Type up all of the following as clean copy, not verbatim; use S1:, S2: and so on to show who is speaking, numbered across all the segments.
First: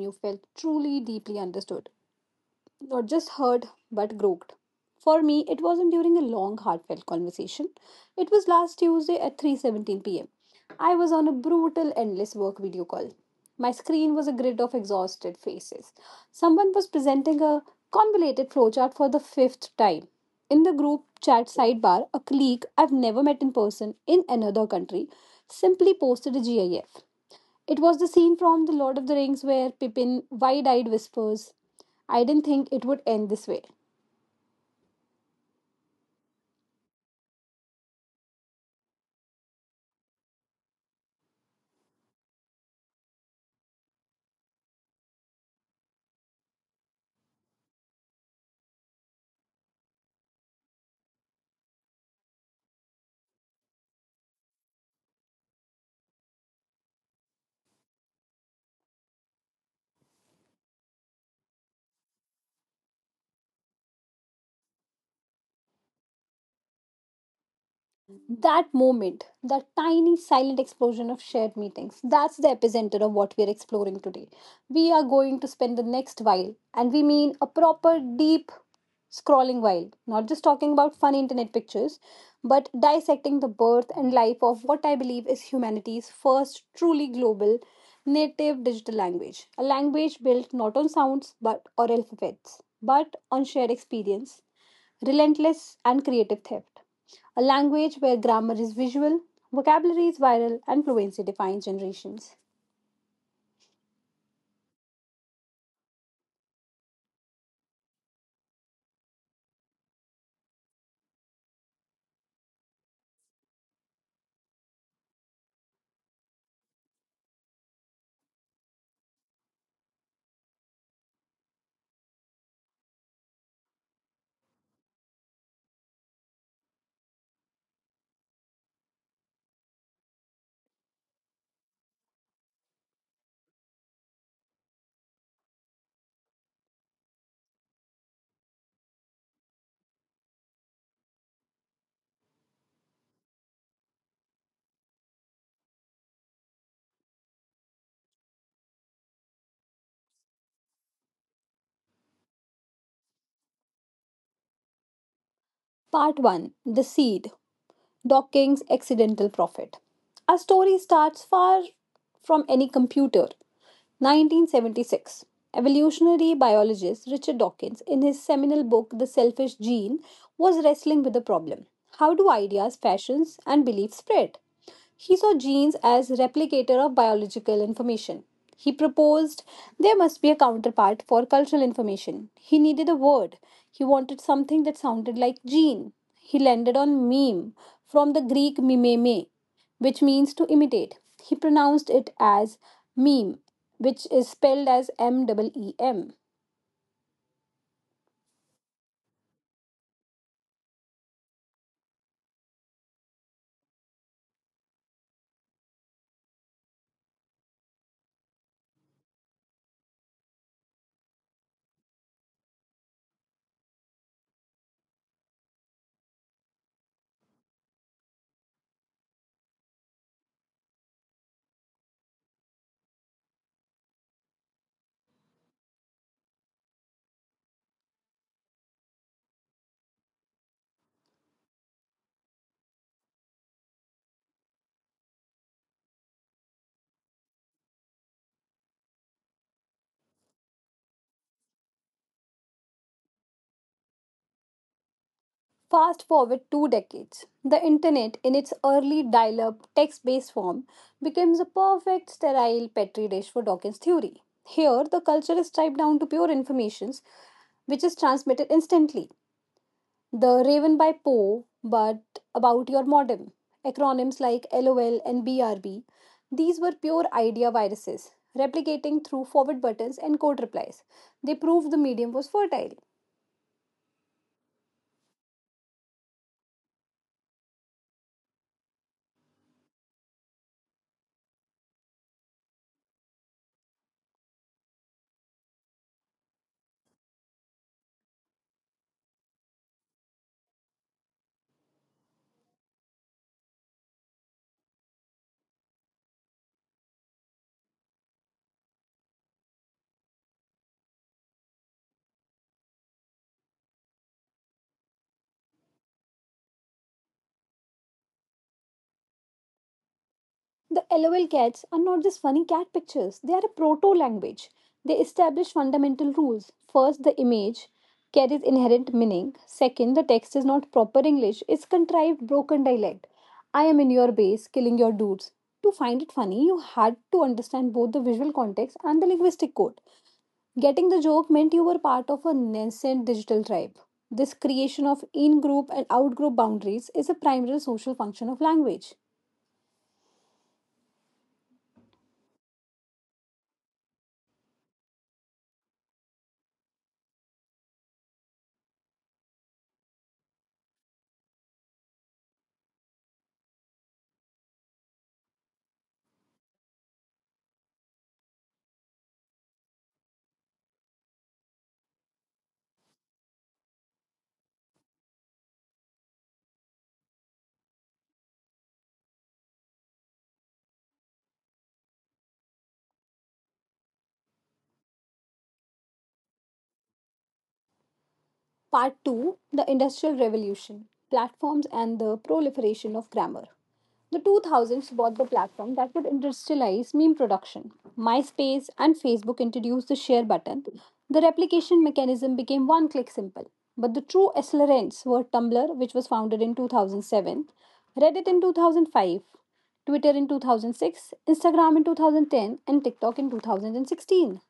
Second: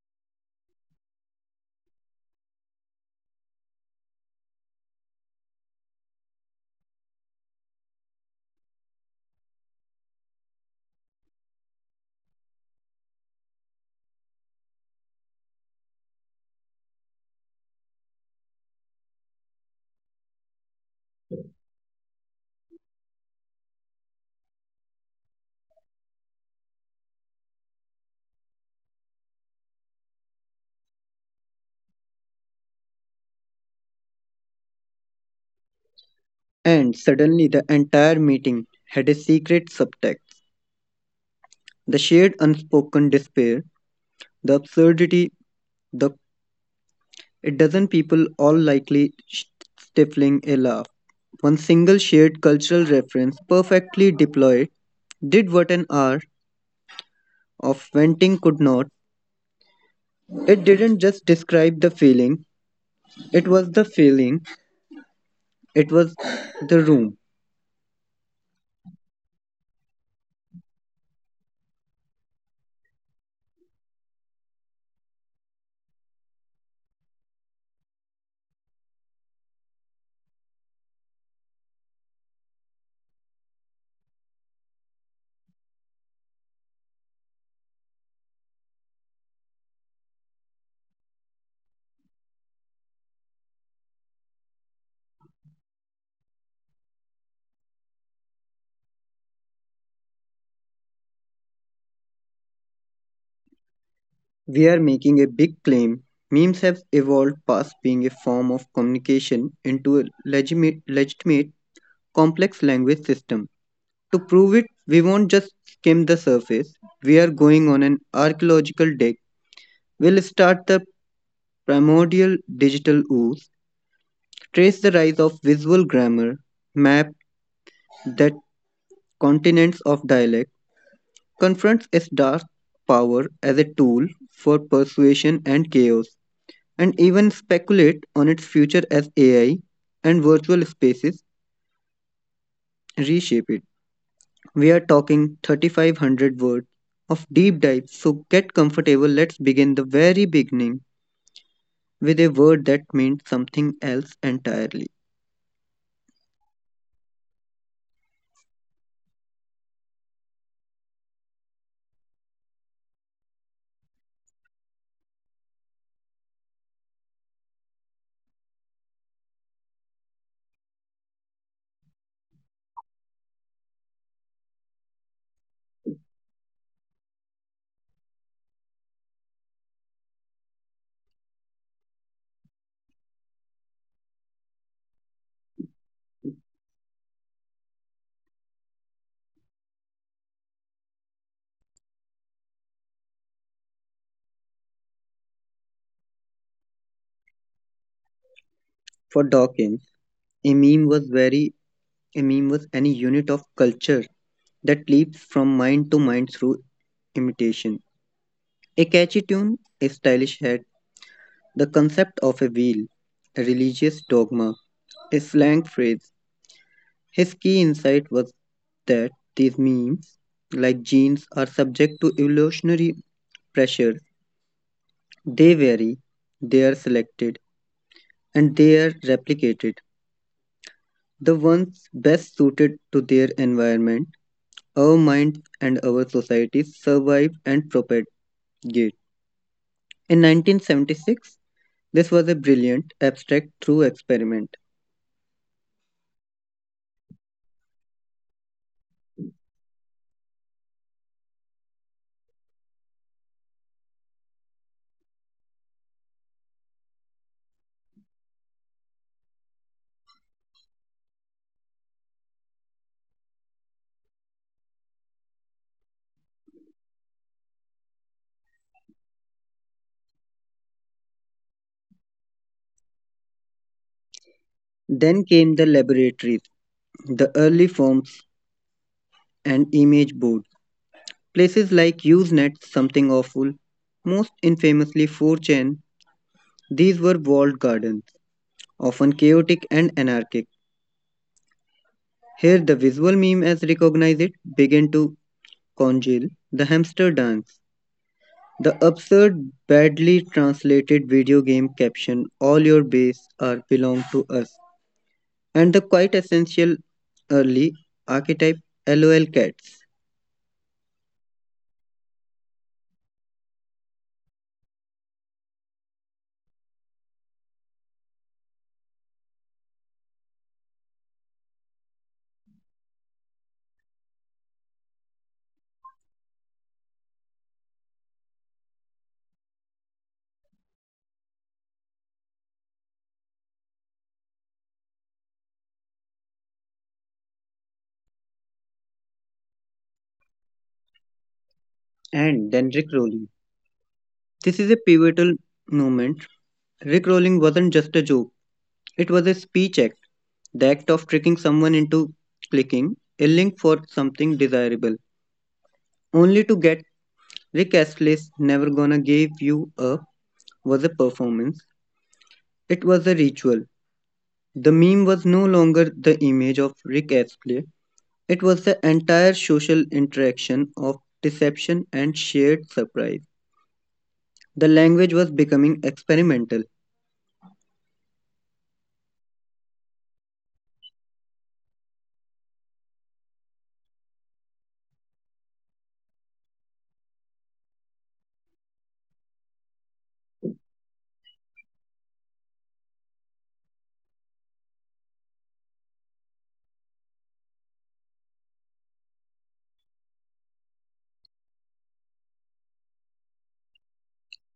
S1: you felt truly deeply understood, not just heard but groped. For me, it wasn't during a long heartfelt conversation. It was last Tuesday at 3:17 p.m. I was on a brutal endless work video call. My screen was a grid of exhausted faces. Someone was presenting a convoluted flowchart for the fifth time. In the group chat sidebar, a colleague I've never met in person in another country simply posted a GIF. It was the scene from The Lord of the Rings where Pippin wide eyed whispers, "I didn't think it would end this way."
S2: And suddenly the entire meeting had a secret subtext. The shared unspoken despair, the absurdity, the a dozen people all likely stifling a laugh. One single shared cultural reference perfectly deployed did what an hour of venting could not. It didn't just describe the feeling, it was the feeling, it was the room.
S1: That moment, that tiny silent explosion of shared meetings, that's the epicenter of what we are exploring today. We are going to spend the next while, and we mean a proper deep scrolling while, not just talking about fun internet pictures, but dissecting the birth and life of what I believe is humanity's first truly global native digital language. A language built not on sounds but or alphabets, but on shared experience, relentless and creative theft, a language where grammar is visual, vocabulary is viral, and fluency defines generations.
S2: We're making a big claim. Memes have evolved past being a form of communication into a legitimate complex language system. To prove it, we won't just skim the surface. We are going on an archaeological dig. We'll start the primordial digital ooze, trace the rise of visual grammar, map that continents of dialect, confronts its dark power as a tool for persuasion and chaos, and even speculate on its future as AI and virtual spaces reshape it. We are talking 3,500 words of deep dive, so get comfortable. Let's begin the very beginning with a word that meant something else entirely.
S1: Part 1: The Seed. Docking's Accidental Prophet. Our story starts far from any computer. 1976. Evolutionary biologist Richard Dawkins, in his seminal book The Selfish Gene, was wrestling with the problem: how do ideas, fashions, and beliefs spread? He saw genes as replicator of biological information. He proposed there must be a counterpart for cultural information. He needed a word. He wanted something that sounded like gene. He landed on meme, from the Greek mimeme, which means to imitate. He pronounced it as meme, which is spelled as MEEM.
S2: For Dawkins, a meme was very a meme was any unit of culture that leaps from mind to mind through imitation. A catchy tune, a stylish hat, the concept of a wheel, a religious dogma, a slang phrase. His key insight was that these memes, like genes, are subject to evolutionary pressure. They vary, they are selected, and they are replicated. The ones best suited to their environment, our minds, and our societies survive and propagate. In 1976, this was a brilliant, abstract, true experiment.
S1: Fast forward two decades, the internet, in its early dial up text based form, becomes a perfect sterile petri dish for Dawkins' theory. Here, the culture is stripped down to pure informations, which is transmitted instantly. The Raven by Poe, but about your modem. Acronyms like LOL and BRB. These were pure idea viruses, replicating through forward buttons and code replies. They proved the medium was fertile.
S2: Then came the laboratories, the early forms and image boards. Places like Usenet, Something Awful, most infamously 4chan, these were walled gardens, often chaotic and anarchic. Here the visual meme as recognize it began to congeal the hamster dance. The absurd, badly translated video game caption, all your base are belong to us, and the quite essential early archetype LOL cats
S1: The LOL cats are not just funny cat pictures, they are a proto language. They establish fundamental rules. First, the image carries inherent meaning. Second, the text is not proper English, it's contrived broken dialect. I am in your base, killing your dudes. To find it funny, you had to understand both the visual context and the linguistic code. Getting the joke meant you were part of a nascent digital tribe. This creation of in group and out group boundaries is a primary social function of language.
S2: and Dendrick rolling. This is a pivotal moment. Rickrolling wasn't just a joke, it was a speech act, the act of tricking someone into clicking a link for something desirable, only to get Rick Astley's Never Gonna Give You Up, was a performance. It was a ritual. The meme was no longer the image of Rick Astley, it was the entire social interaction of deception and shared surprise. The language was becoming experimental.
S1: Part 2: The Industrial Revolution. Platforms and the Proliferation of Grammar. The 2000s brought the platform that would industrialize meme production. MySpace and Facebook introduced the share button. The replication mechanism became one click simple. But the true accelerants were Tumblr, which was founded in 2007, Reddit in 2005, Twitter in 2006, Instagram in 2010, and TikTok in 2016.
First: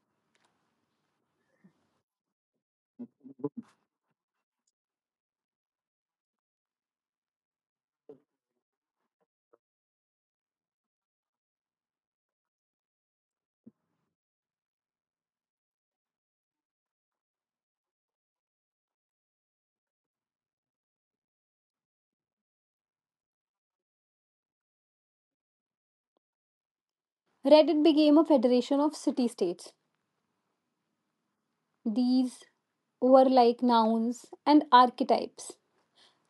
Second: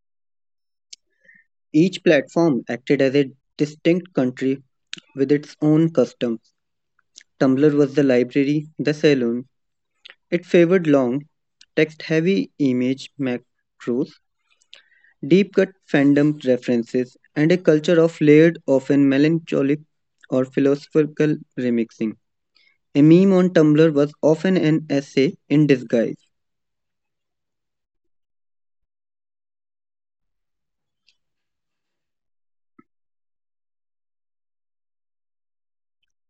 S2: Each platform acted as a distinct country with its own customs. Tumblr was the library, the saloon. It favored long, text heavy image macros, deep cut fandom references, and a culture of layered, often melancholic or philosophical remixing. A meme on Tumblr was often an essay in disguise.
S1: Reddit became a federation of city states. These were like nouns and archetypes.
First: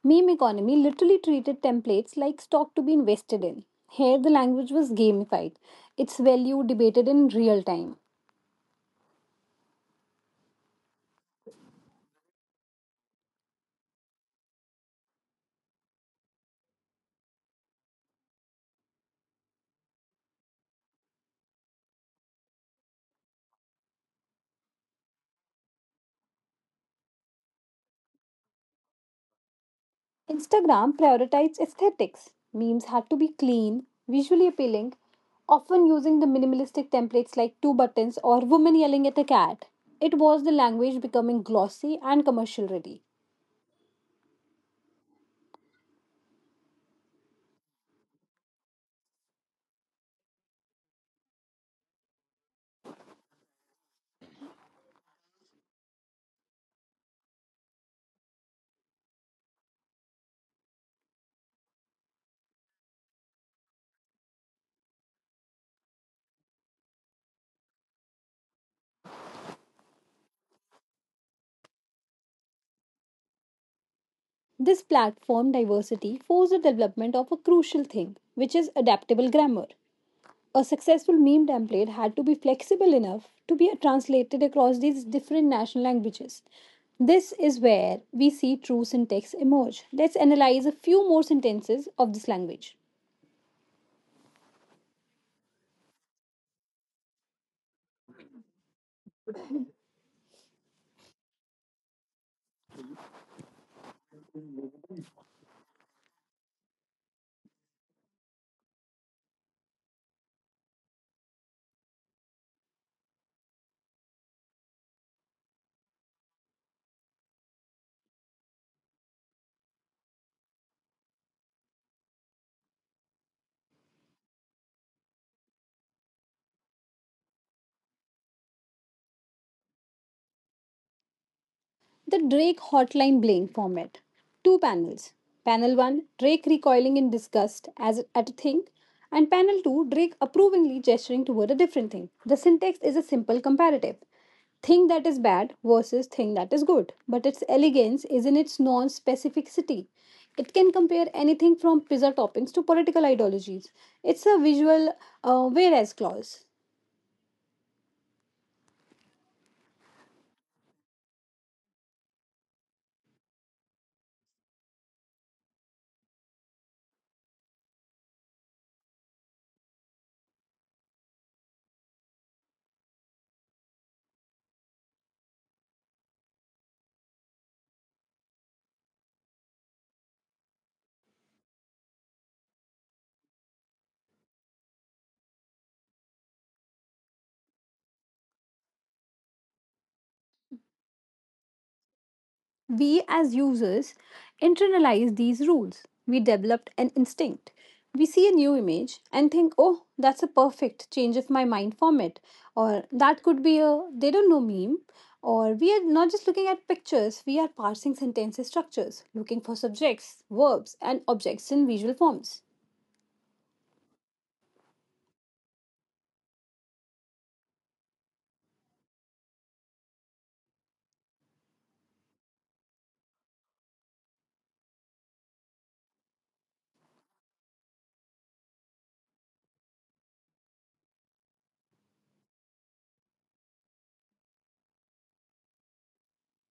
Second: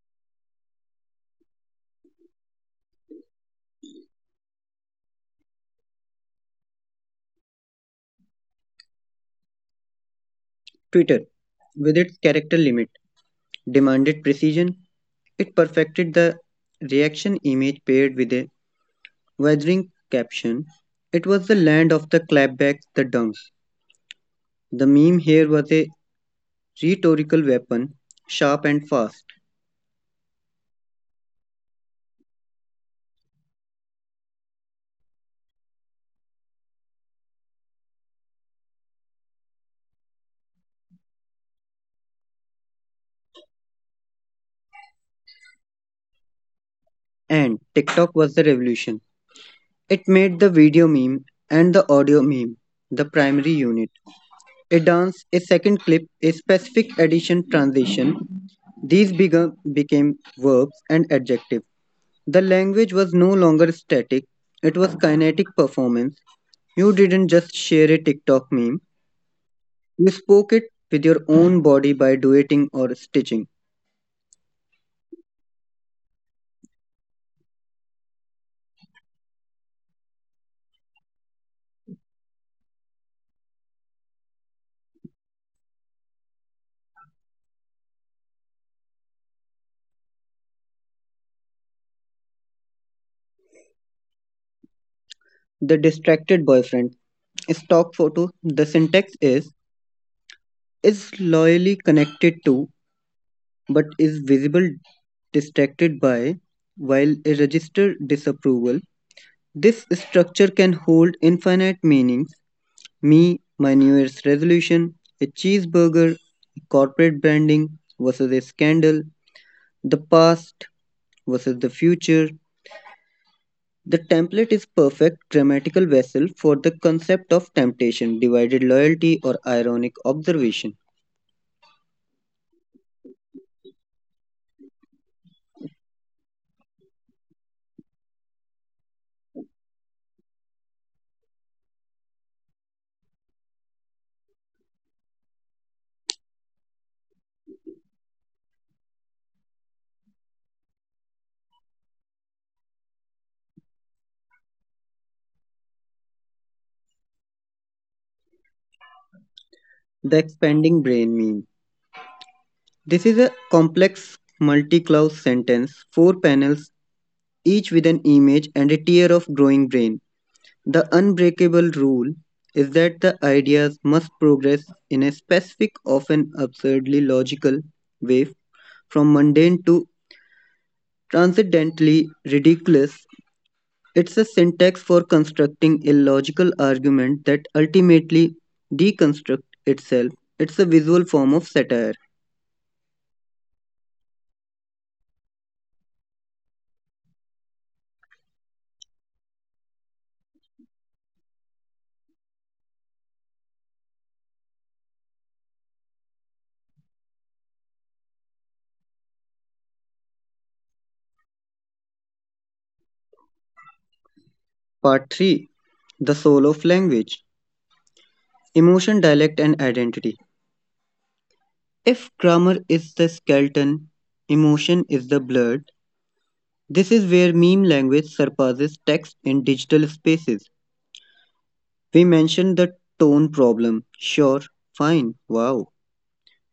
S1: Meme economy literally treated templates like stock to be invested in. Here, the language was gamified, its value debated in real time.
S2: Twitter, with its character limit, demanded precision. It perfected the reaction image paired with a weathering caption. It was the land of the clapback, the dunks. The meme here was a rhetorical weapon, sharp and fast.
S1: Instagram prioritized aesthetics. Memes had to be clean, visually appealing, often using the minimalistic templates like two buttons or woman yelling at a cat. It was the language becoming glossy and commercial ready.
S2: And TikTok was the revolution. It made the video meme and the audio meme the primary unit. A dance, a second clip, a specific addition transition. These became verbs and adjectives. The language was no longer static, it was kinetic performance. You didn't just share a TikTok meme, you spoke it with your own body by duetting or stitching.
S1: This platform diversity forced the development of a crucial thing, which is adaptable grammar. A successful meme template had to be flexible enough to be translated across these different national languages. This is where we see true syntax emerge. Let's analyze a few more sentences of this language.
S2: The distracted boyfriend. Stock photo. The syntax is loyally connected to but is visible distracted by while a register disapproval. This structure can hold infinite meanings. Me, my New Year's resolution, a cheeseburger, corporate branding versus a scandal, the past versus the future. The template is perfect grammatical vessel for the concept of temptation, divided loyalty, or ironic observation.
S1: The Drake Hotline Bling format. Two panels. Panel 1, Drake recoiling in disgust as at a thing, and panel 2, Drake approvingly gesturing toward a different thing. The syntax is a simple comparative. Thing that is bad versus thing that is good, but its elegance is in its non specificity. It can compare anything from pizza toppings to political ideologies. It's a visual whereas clause.
S2: The expanding brain meme. This is a complex multi-clause sentence, four panels, each with an image and a tier of growing brain. The unbreakable rule is that the ideas must progress in a specific, often absurdly logical way, from mundane to transcendently ridiculous. It's a syntax for constructing a logical argument that ultimately deconstructs itself. It's a visual form of satire.
S1: We, as users, internalize these rules. We developed an instinct. We see a new image and think, oh, that's a perfect change of my mind format. Or that could be a they don't know meme. Or we are not just looking at pictures, we are parsing sentence structures, looking for subjects, verbs, and objects in visual forms.
S2: Part 3, The Soul of Language, Emotion, Dialect, and Identity. If grammar is the skeleton, emotion is the blood, this is where meme language surpasses text in digital spaces. We mentioned the tone problem. Sure, fine, wow,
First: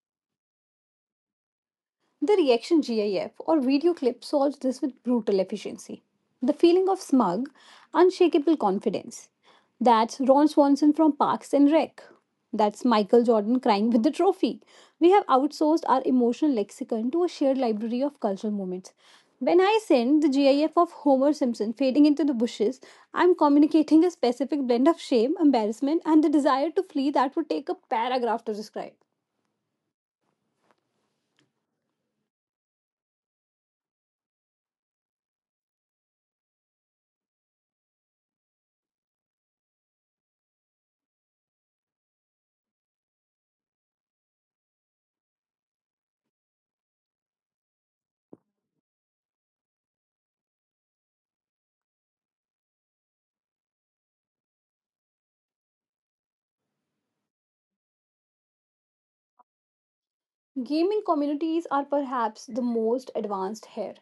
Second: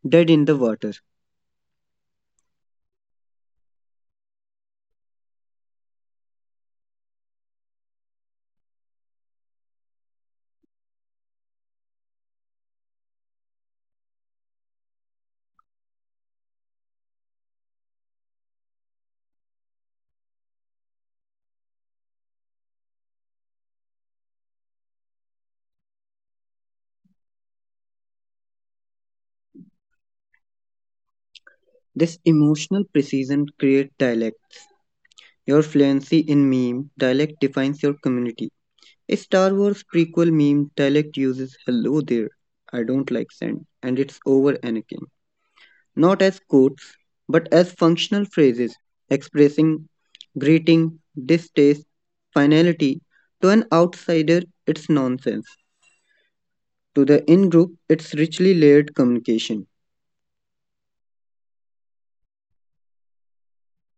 S2: dead in the water.
S1: The reaction GIF or video clip solves this with brutal efficiency. The feeling of smug, unshakable confidence. That's Ron Swanson from Parks and Rec. That's Michael Jordan crying with the trophy. We have outsourced our emotional lexicon to a shared library of cultural moments. When I send the GIF of Homer Simpson fading into the bushes, I'm communicating a specific blend of shame, embarrassment, and the desire to flee that would take a paragraph to describe.
S2: This emotional precision creates dialects. Your fluency in meme dialect defines your community. A Star Wars prequel meme dialect uses hello there, I don't like sand, and it's over Anakin. Not as quotes, but as functional phrases expressing greeting, distaste, finality. To an outsider, it's nonsense. To the in group, it's richly layered communication.
S1: Gaming communities are perhaps the most advanced here.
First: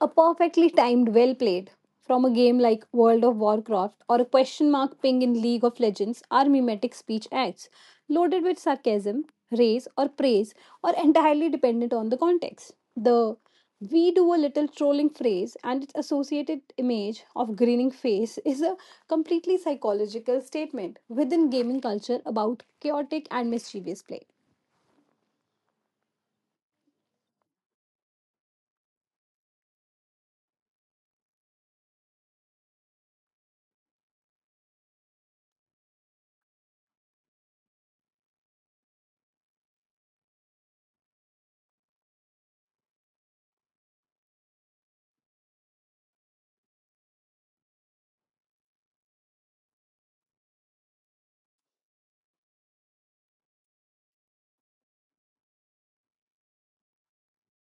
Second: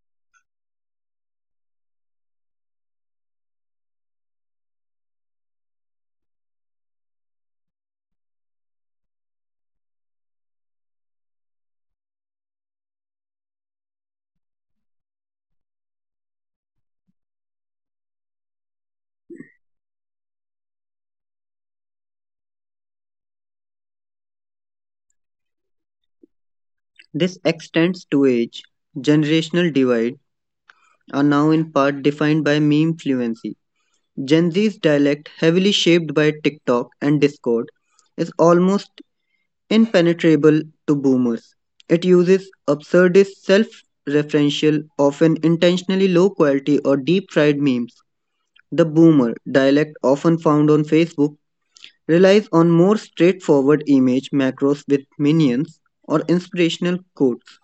S1: A perfectly timed well played from a game like World of Warcraft or a question mark ping in League of Legends are mimetic speech acts, loaded with sarcasm, raise, or praise, or entirely dependent on the context. The we do a little trolling phrase and its associated image of grinning face is a completely psychological statement within gaming culture about chaotic and mischievous play.
S2: This extends to age. Generational divide are now in part defined by meme fluency. Gen Z's dialect, heavily shaped by TikTok and Discord, is almost impenetrable to boomers. It uses absurdist, self referential, often intentionally low quality or deep fried memes. The boomer dialect, often found on Facebook, relies on more straightforward image macros with minions or inspirational quotes.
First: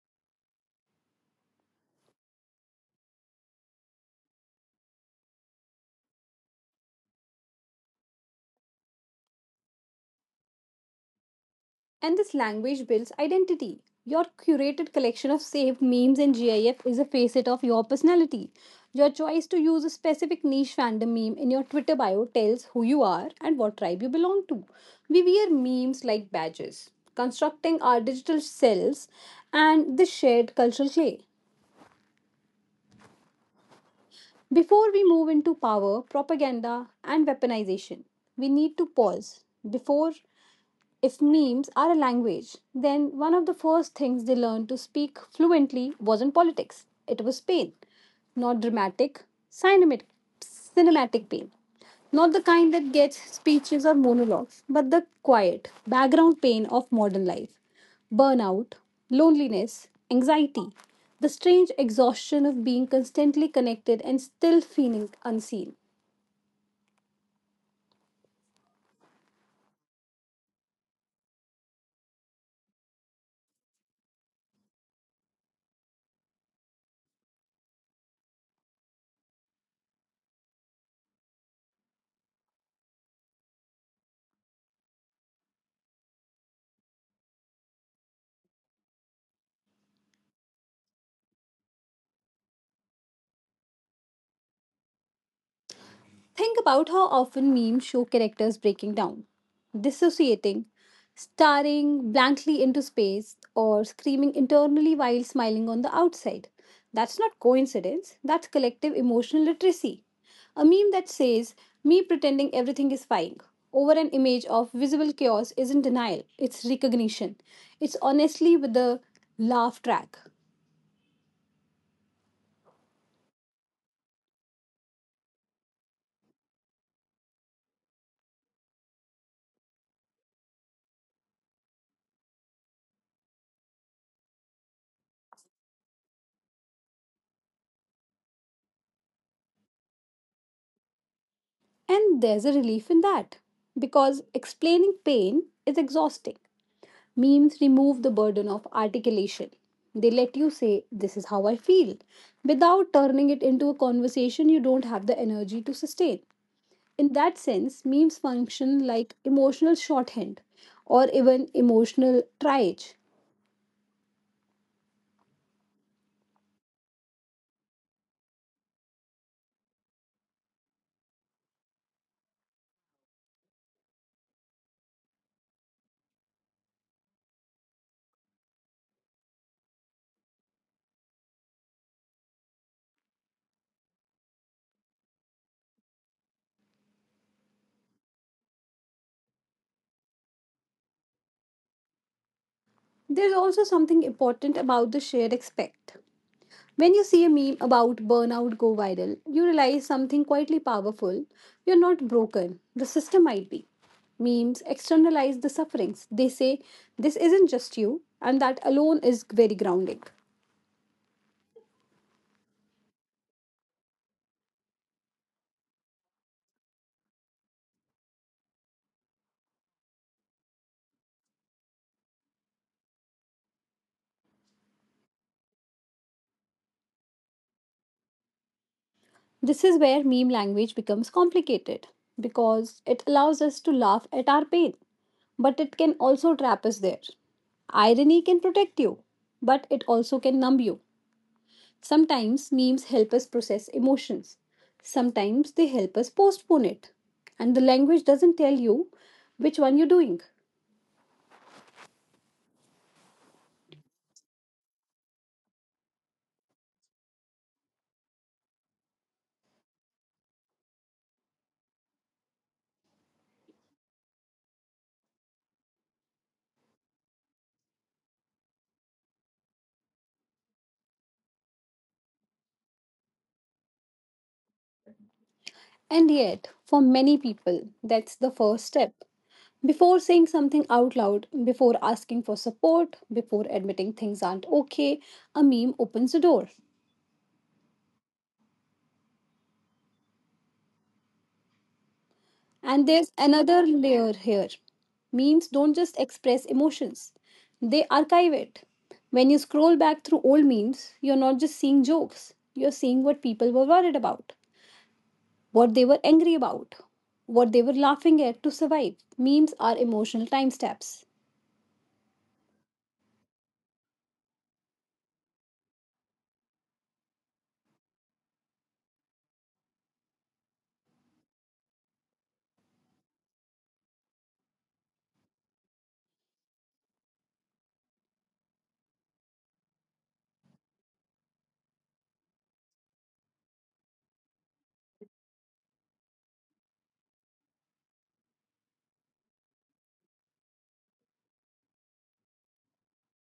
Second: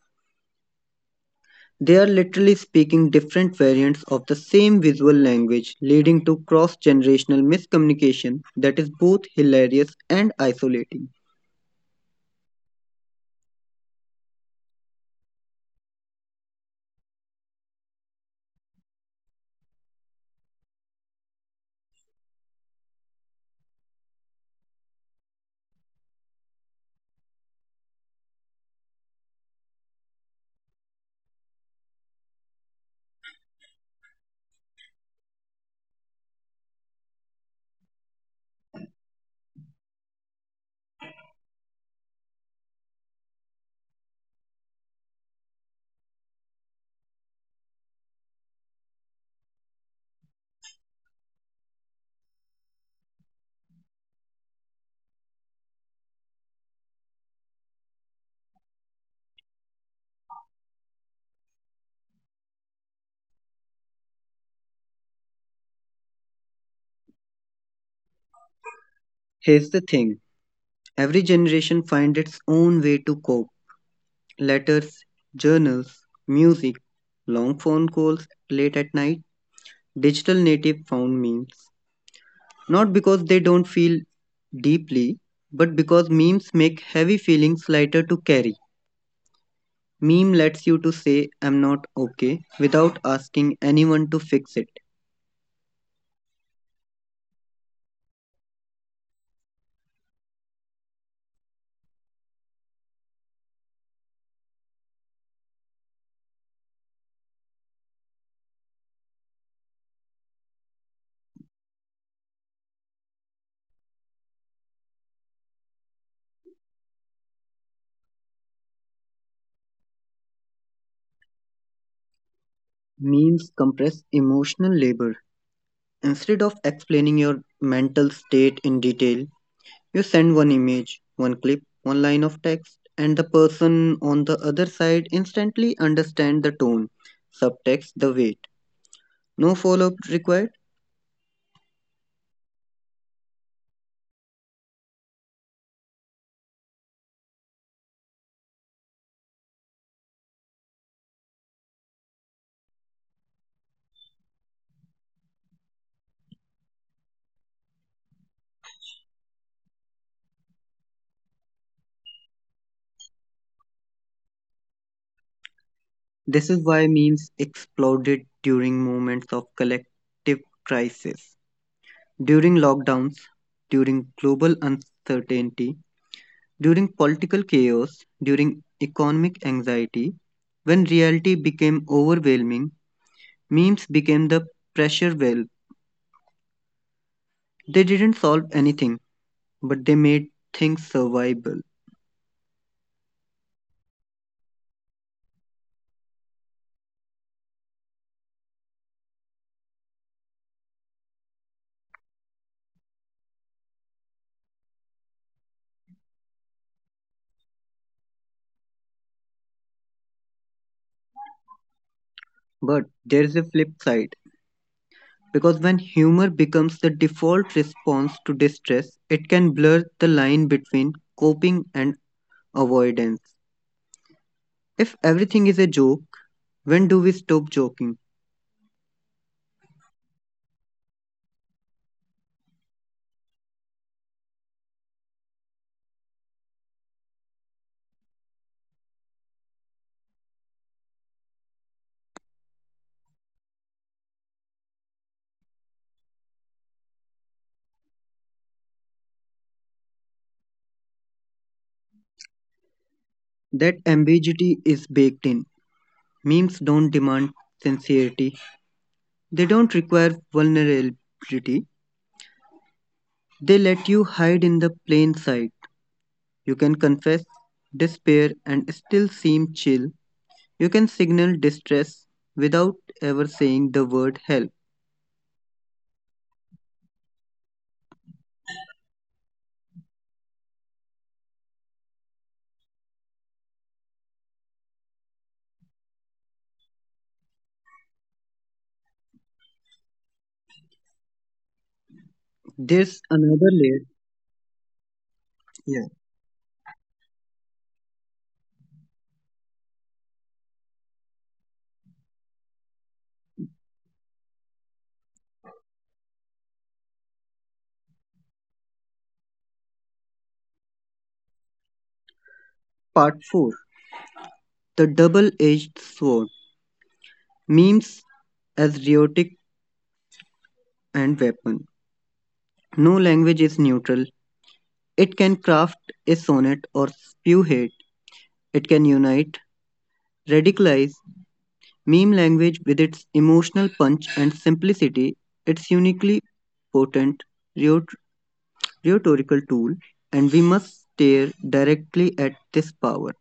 S2: They are literally speaking different variants of the same visual language, leading to cross generational miscommunication that is both hilarious and isolating.
S1: And this language builds identity. Your curated collection of saved memes and GIF is a facet of your personality. Your choice to use a specific niche fandom meme in your Twitter bio tells who you are and what tribe you belong to. We wear memes like badges, constructing our digital selves and this shared cultural clay. Before we move into power, propaganda, and weaponization, we need to pause before. If memes are a language, then one of the first things they learned to speak fluently wasn't politics, it was pain. Not dramatic, cinematic, cinematic pain. Not the kind that gets speeches or monologues, but the quiet, background pain of modern life: burnout, loneliness, anxiety, the strange exhaustion of being constantly connected and still feeling unseen.
S2: Here's the thing, every generation finds its own way to cope: letters, journals, music, long phone calls late at night, digital native found memes. Not because they don't feel deeply, but because memes make heavy feelings lighter to carry. Meme lets you to say I'm not okay without asking anyone to fix it.
S1: Think about how often memes show characters breaking down, dissociating, staring blankly into space, or screaming internally while smiling on the outside. That's not coincidence, that's collective emotional literacy. A meme that says, me pretending everything is fine, over an image of visible chaos isn't denial, it's recognition. It's honestly with the laugh track.
S2: Memes compress emotional labor. Instead of explaining your mental state in detail, you send one image, one clip, one line of text, and the person on the other side instantly understand the tone, subtext, the weight. No follow-up required.
S1: And there's a relief in that, because explaining pain is exhausting. Memes remove the burden of articulation. They let you say, this is how I feel, without turning it into a conversation you don't have the energy to sustain. In that sense, memes function like emotional shorthand or even emotional triage.
S2: This is why memes exploded during moments of collective crisis. During lockdowns, during global uncertainty, during political chaos, during economic anxiety, when reality became overwhelming, memes became the pressure valve. They didn't solve anything, but they made things survivable.
S1: There's also something important about the shared aspect. When you see a meme about burnout go viral, you realize something quietly powerful. You're not broken, the system might be. Memes externalize the sufferings. They say, this isn't just you, and that alone is very grounding.
S2: But there's a flip side, because when humor becomes the default response to distress, it can blur the line between coping and avoidance. If everything is a joke, when do we stop joking?
S1: This is where meme language becomes complicated because it allows us to laugh at our pain, but it can also trap us there. Irony can protect you, but it also can numb you. Sometimes memes help us process emotions. Sometimes they help us postpone it. And the language doesn't tell you which one you're doing.
S2: That ambiguity is baked in. Memes don't demand sincerity, they don't require vulnerability. They let you hide in the plain sight. You can confess, despair, and still seem chill. You can signal distress without ever saying the word help.
S1: And yet, for many people, that's the first step. Before saying something out loud, before asking for support, before admitting things aren't okay, a meme opens the door. And
S2: There's
S1: there's
S2: another
S1: another
S2: layer.
S1: layer here. Memes don't
S2: Yeah.
S1: just express emotions, they archive it. When you scroll back through old memes, you're not just seeing jokes, you're seeing what people were worried about, what they were angry about, what they were laughing at to survive. Memes are emotional timestamps.
S2: Part 4, the double edged sword. Memes as rhetoric and weapon. No language is neutral. It can craft a sonnet or spew hate. It can unite, radicalize, meme language with its emotional punch and simplicity, its uniquely potent rhetor- rhetorical tool, and we must stare directly at this power.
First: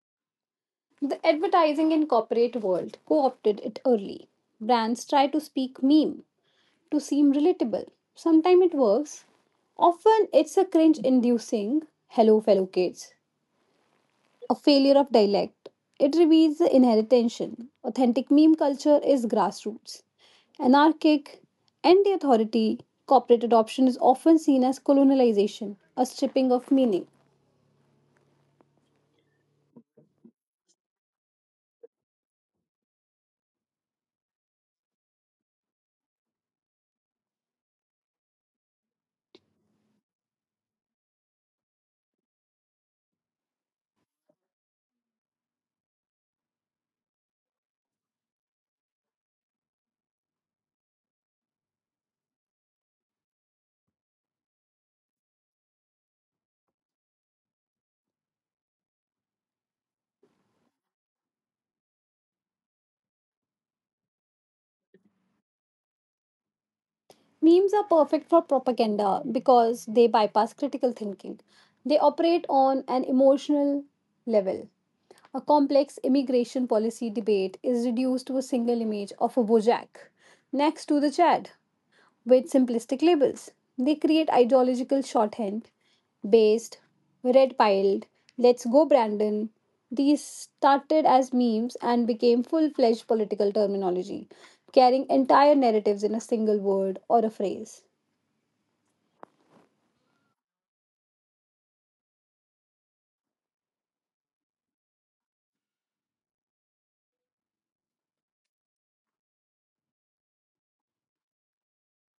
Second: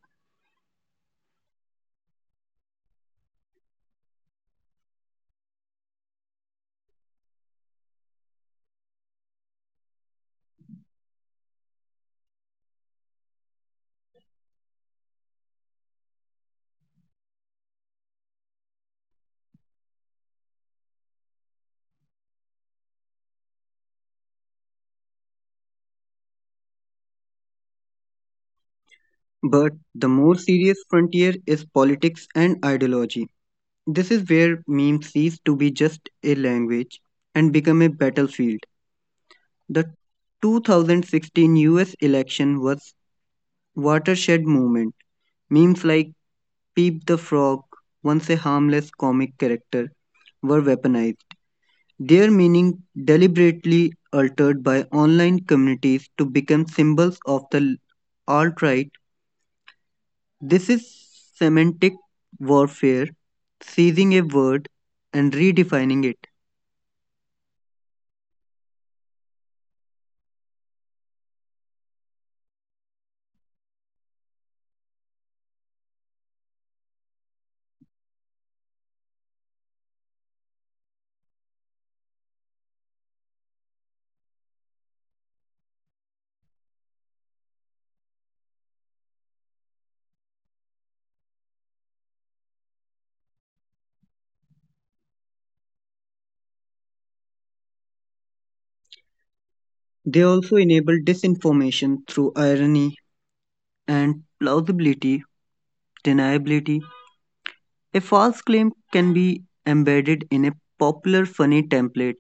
S1: The advertising and corporate world co opted it early. Brands try to speak meme to seem relatable. Sometimes it works. Often it's a cringe inducing hello, fellow kids, a failure of dialect. It reveals the inheritance. Authentic meme culture is grassroots, anarchic, anti authority. Corporate adoption is often seen as colonialization, a stripping of meaning.
S2: But the more serious frontier is politics and ideology. This is where memes cease to be just a language and become a battlefield. The 2016 US election was watershed moment. Memes like Peep the Frog, once a harmless comic character, were weaponized, their meaning deliberately altered by online communities to become symbols of the alt right. This is semantic warfare, seizing a word and redefining it.
S1: Memes are perfect for propaganda because they bypass critical thinking. They operate on an emotional level. A complex immigration policy debate is reduced to a single image of a Bojack next to the Chad, with simplistic labels. They create ideological shorthand: based, red piled, let's go Brandon. These started as memes and became full fledged political terminology, carrying entire narratives in a single word or a phrase.
S2: They also enable disinformation through irony and plausibility, deniability. A false claim can be embedded in a popular funny template.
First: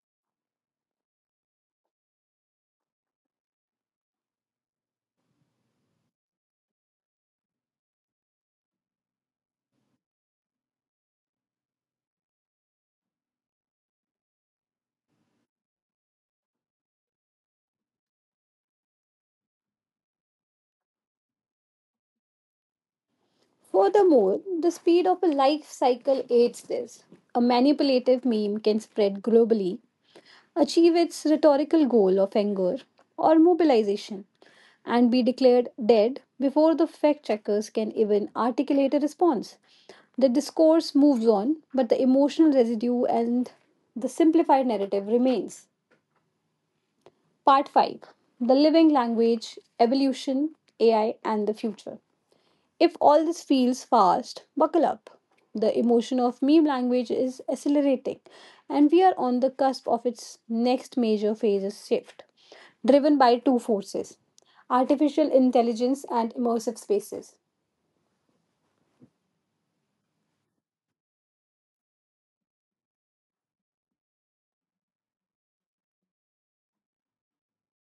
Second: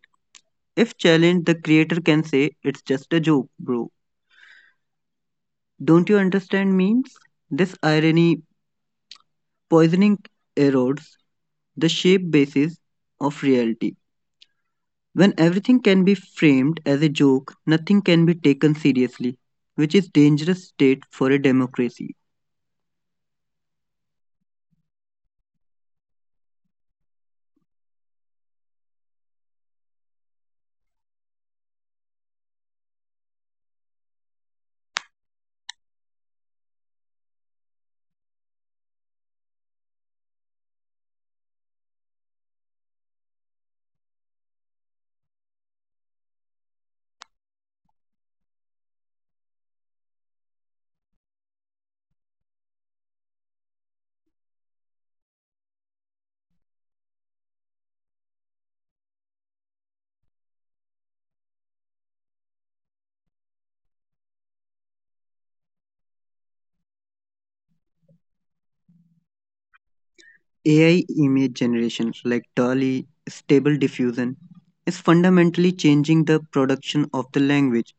S2: If challenged, the creator can say, it's just a joke, bro. Don't you understand memes? This irony poisoning erodes the shape basis of reality. When everything can be framed as a joke, nothing can be taken seriously, which is dangerous state for a democracy.
S1: Furthermore, the speed of a life cycle aids this. A manipulative meme can spread globally, achieve its rhetorical goal of anger or mobilization, and be declared dead before the fact checkers can even articulate a response. The discourse moves on, but the emotional residue and the simplified narrative remains. Part 5: The Living Language. Evolution, AI, and the Future. If all this feels fast, buckle up. The emotion of meme language is accelerating, and we are on the cusp of its next major phases shift, driven by two forces: artificial intelligence and immersive spaces.
S2: AI image generation like DALL-E, stable diffusion is fundamentally changing the production of the language.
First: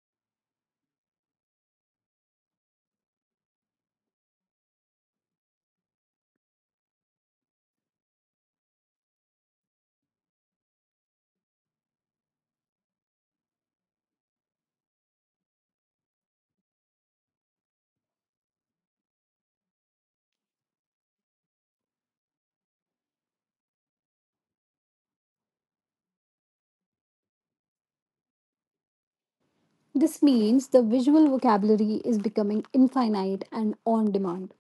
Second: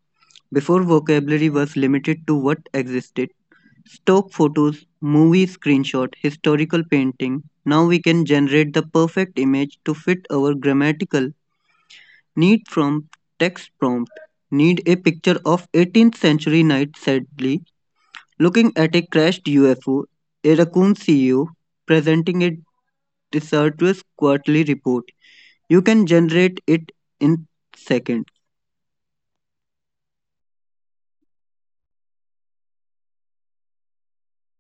S2: Before vocabulary was limited to what existed: stock photos, movie screenshot, historical painting. Now we can generate the perfect image to fit our grammatical need from text prompt. Need a picture of 18th century knight sadly looking at a crashed UFO, a raccoon CEO presenting a disastrous quarterly report. You can generate it in seconds.
S1: This means the visual vocabulary is becoming infinite and on demand.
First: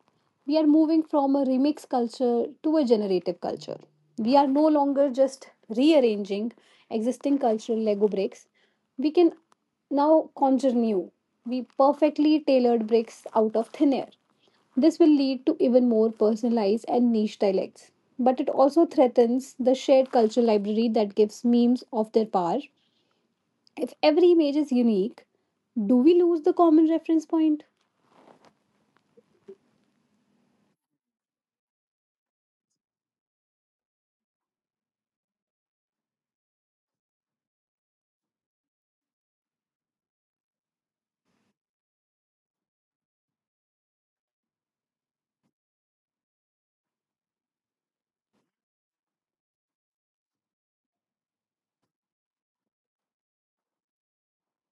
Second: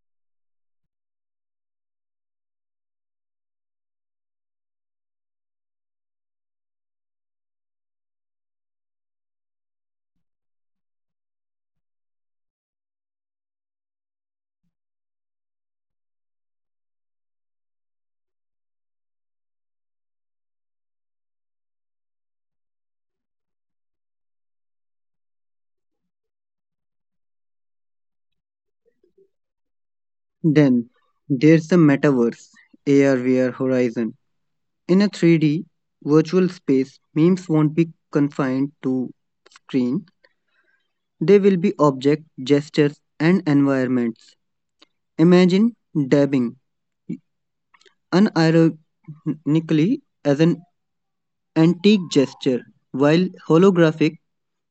S1: We are moving from a remix culture to a generative culture. We are no longer just rearranging existing cultural Lego bricks. We can now conjure new, we perfectly tailored bricks out of thin air. This will lead to even more personalized and niche dialects. But it also threatens the shared cultural library that gives memes of their power. If every image is unique, do we lose the common reference point?
S2: Then there's the metaverse, AR, VR horizon. In a 3D virtual space, memes won't be confined to screen. They will be object, gestures, and environments. Imagine dabbing unironically as an antique gesture, while holographic,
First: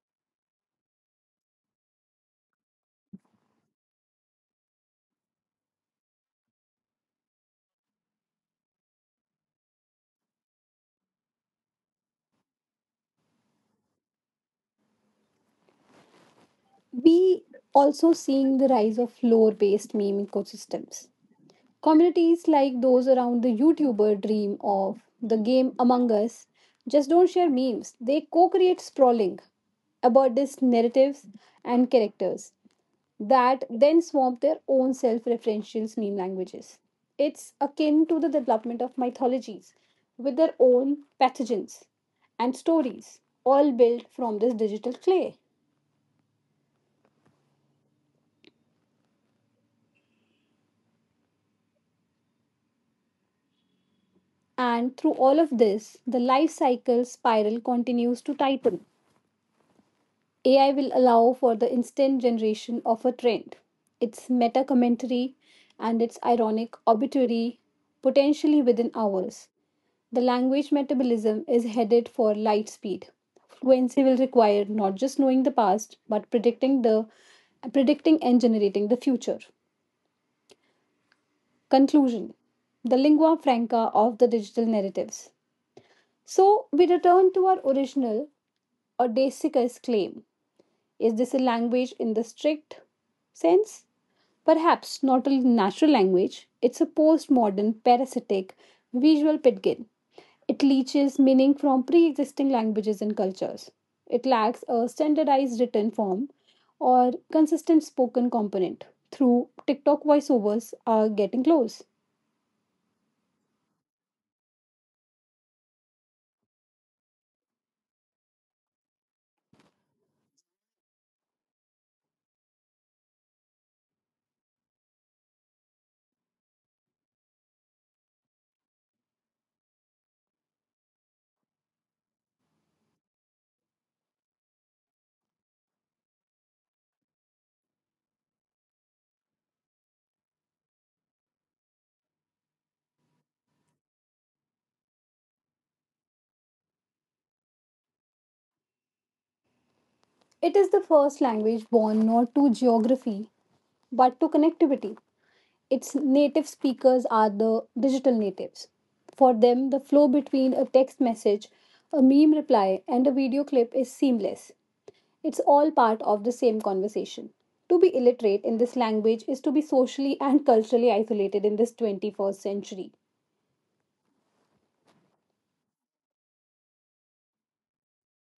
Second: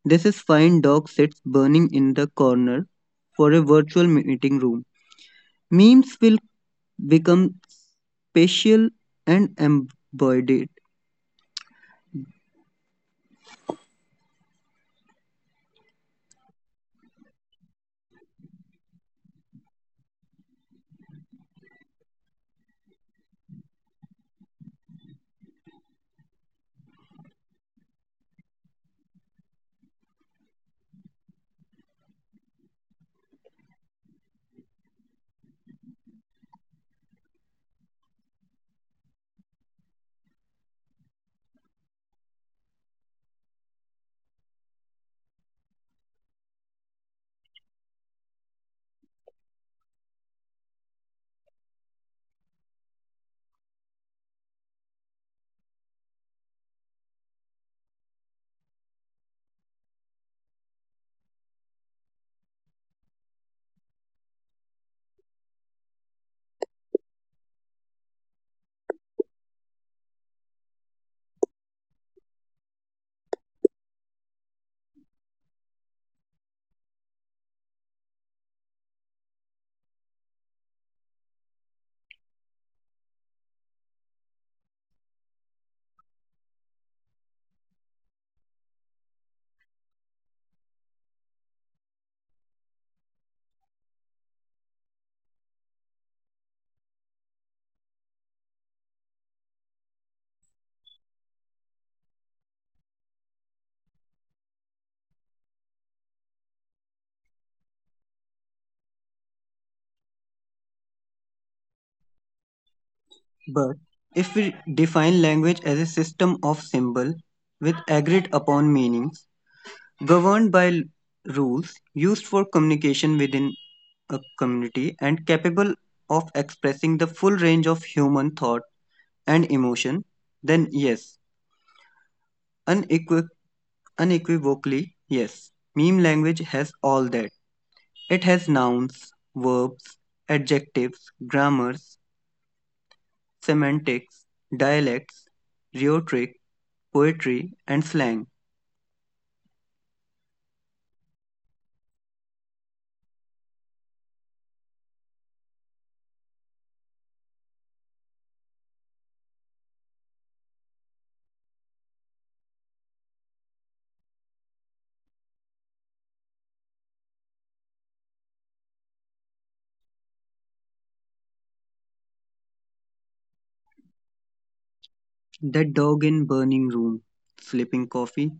S2: this is fine dog sits burning in the corner for a virtual meeting room. Memes will become spatial and embodied.
S1: We also seeing the rise of lore-based meme ecosystems. Communities like those around the YouTuber dream of the game Among Us just don't share memes. They co-create sprawling, absurdist narratives and characters that then swamp their own self referential meme languages. It's akin to the development of mythologies with their own pathogens and stories, all built from this digital clay. And through all of this, the life cycle spiral continues to tighten. AI will allow for the instant generation of a trend, its meta commentary, and its ironic obituary, potentially within hours. The language metabolism is headed for light speed. Fluency will require not just knowing the past, but predicting and generating the future. Conclusion: the lingua franca of the digital narratives. So we return to our original audacous claim. Is this a language in the strict sense? Perhaps not a natural language, it's a postmodern, parasitic, visual pidgin. It leaches meaning from pre existing languages and cultures. It lacks a standardized written form or consistent spoken component. Through TikTok voiceovers are getting close.
S2: But if we define language as a system of symbols with agreed upon meanings, governed by rules used for communication within a community, and capable of expressing the full range of human thought and emotion, then yes, unequi- unequivocally, yes, meme language has all that. It has nouns, verbs, adjectives, grammars, semantics, dialects, rhetoric, poetry and slang.
S1: It is the first language born not to geography but to connectivity. Its native speakers are the digital natives. For them, the flow between a text message, a meme reply, and a video clip is seamless. It's all part of the same conversation. To be illiterate in this language is to be socially and culturally isolated in this 21st century.
S2: The Dog in Burning Room, Flipping Coffee.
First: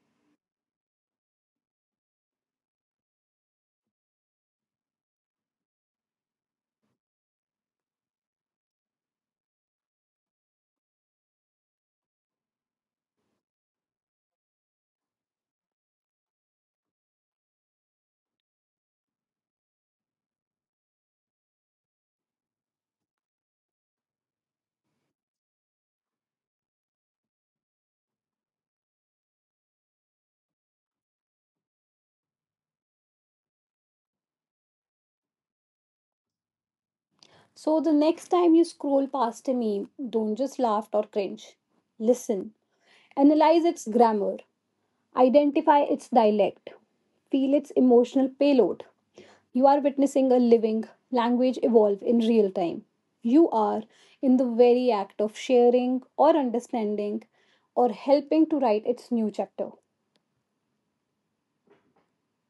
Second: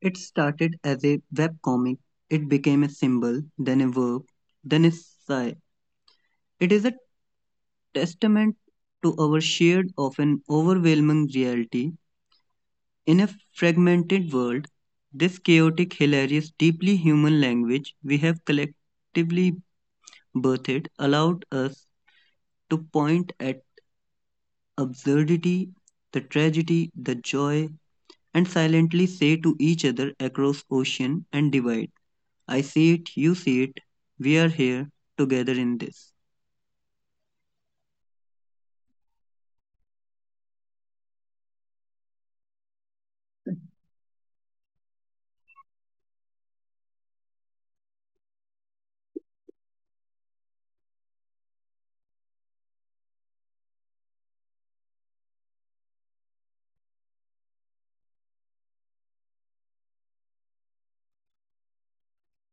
S2: It started as a webcomic. It became a symbol, then a verb, then a sigh. It is a testament to our shared, often overwhelming reality. In a fragmented world, this chaotic, hilarious, deeply human language we have collectively birthed allowed us to point at absurdity, the tragedy, the joy, and silently say to each other across ocean and divide, I see it, you see it, we are here together in this.
S1: So the next time you scroll past a meme, don't just laugh or cringe. Listen, analyze its grammar, identify its dialect, feel its emotional payload. You are witnessing a living language evolve in real time. You are in the very act of sharing or understanding or helping to write its new chapter.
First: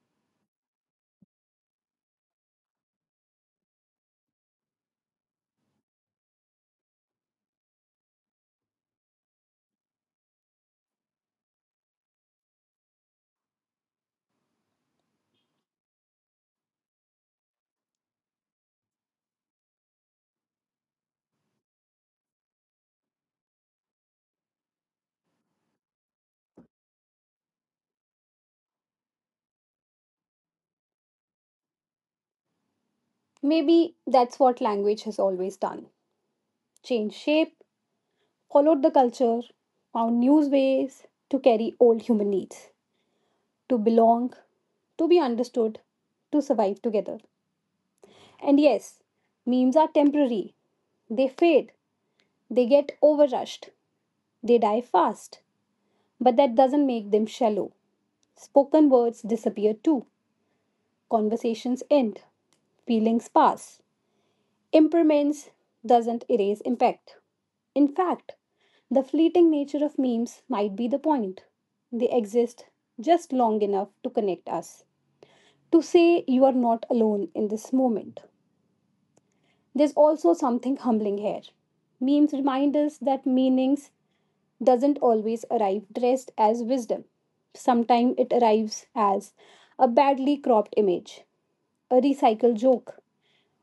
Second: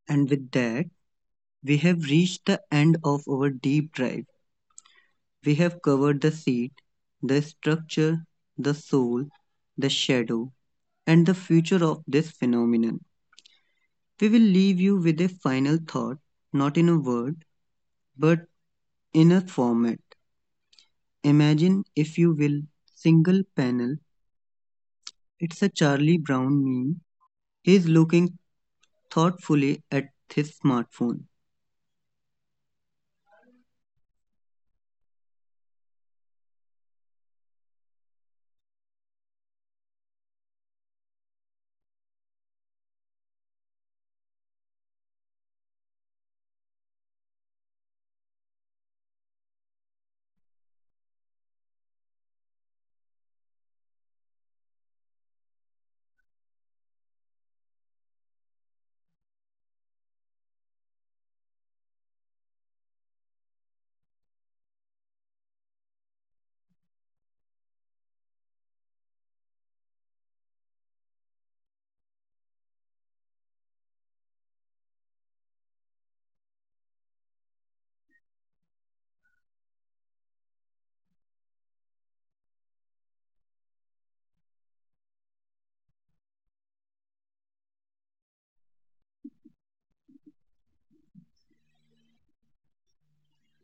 S2: And with that, we have reached the end of our deep dive. We have covered the seed, the structure, the soul, the shadow, and the future of this phenomenon. We will leave you with a final thought, not in a word, but in a format. Imagine, if you will, single panel. It's a Charlie Brown meme. He's looking thoughtfully at his smartphone.
S1: Maybe that's what language has always done: change shape, followed the culture, found new ways to carry old human needs, to belong, to be understood, to survive together. And yes, memes are temporary. They fade, they get overrushed, they die fast. But that doesn't make them shallow. Spoken words disappear too, conversations end, feelings pass. Impermanence doesn't erase impact. In fact, the fleeting nature of memes might be the point. They exist just long enough to connect us, to say you are not alone in this moment. There's also something humbling here. Memes remind us that meanings doesn't always arrive dressed as wisdom. Sometimes it arrives as a badly cropped image, a recycled joke,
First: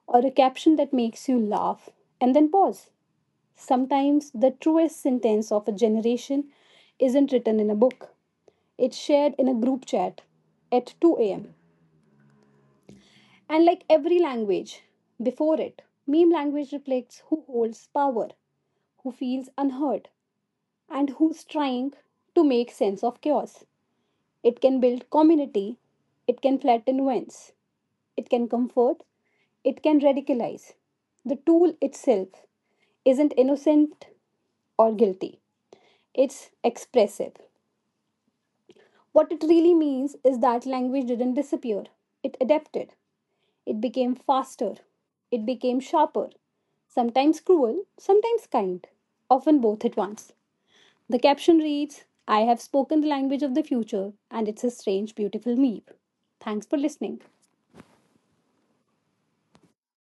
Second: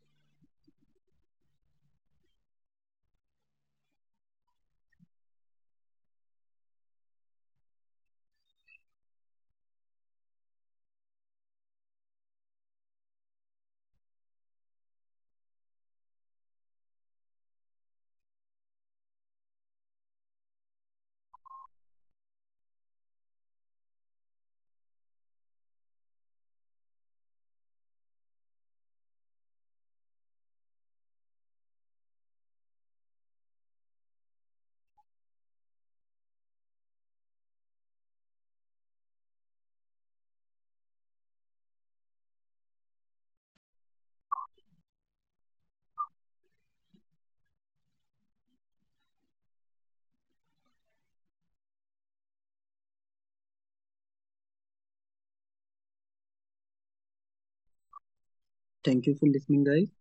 S1: or a caption that makes you laugh and then pause. Sometimes the truest sentence of a generation isn't written in a book, it's shared in a group chat at 2 am. And like every language before it, meme language reflects who holds power, who feels unheard, and who's trying to make sense of chaos. It can build community, it can flatten vents, it can comfort, it can radicalize. The tool itself isn't innocent or guilty, it's expressive. What it really means is that language didn't disappear, it adapted. It became faster, it became sharper, sometimes cruel, sometimes kind, often both at once. The caption reads, I have spoken the language of the future, and it's a strange, beautiful meep. Thanks for listening.
S2: Thank you for listening, guys.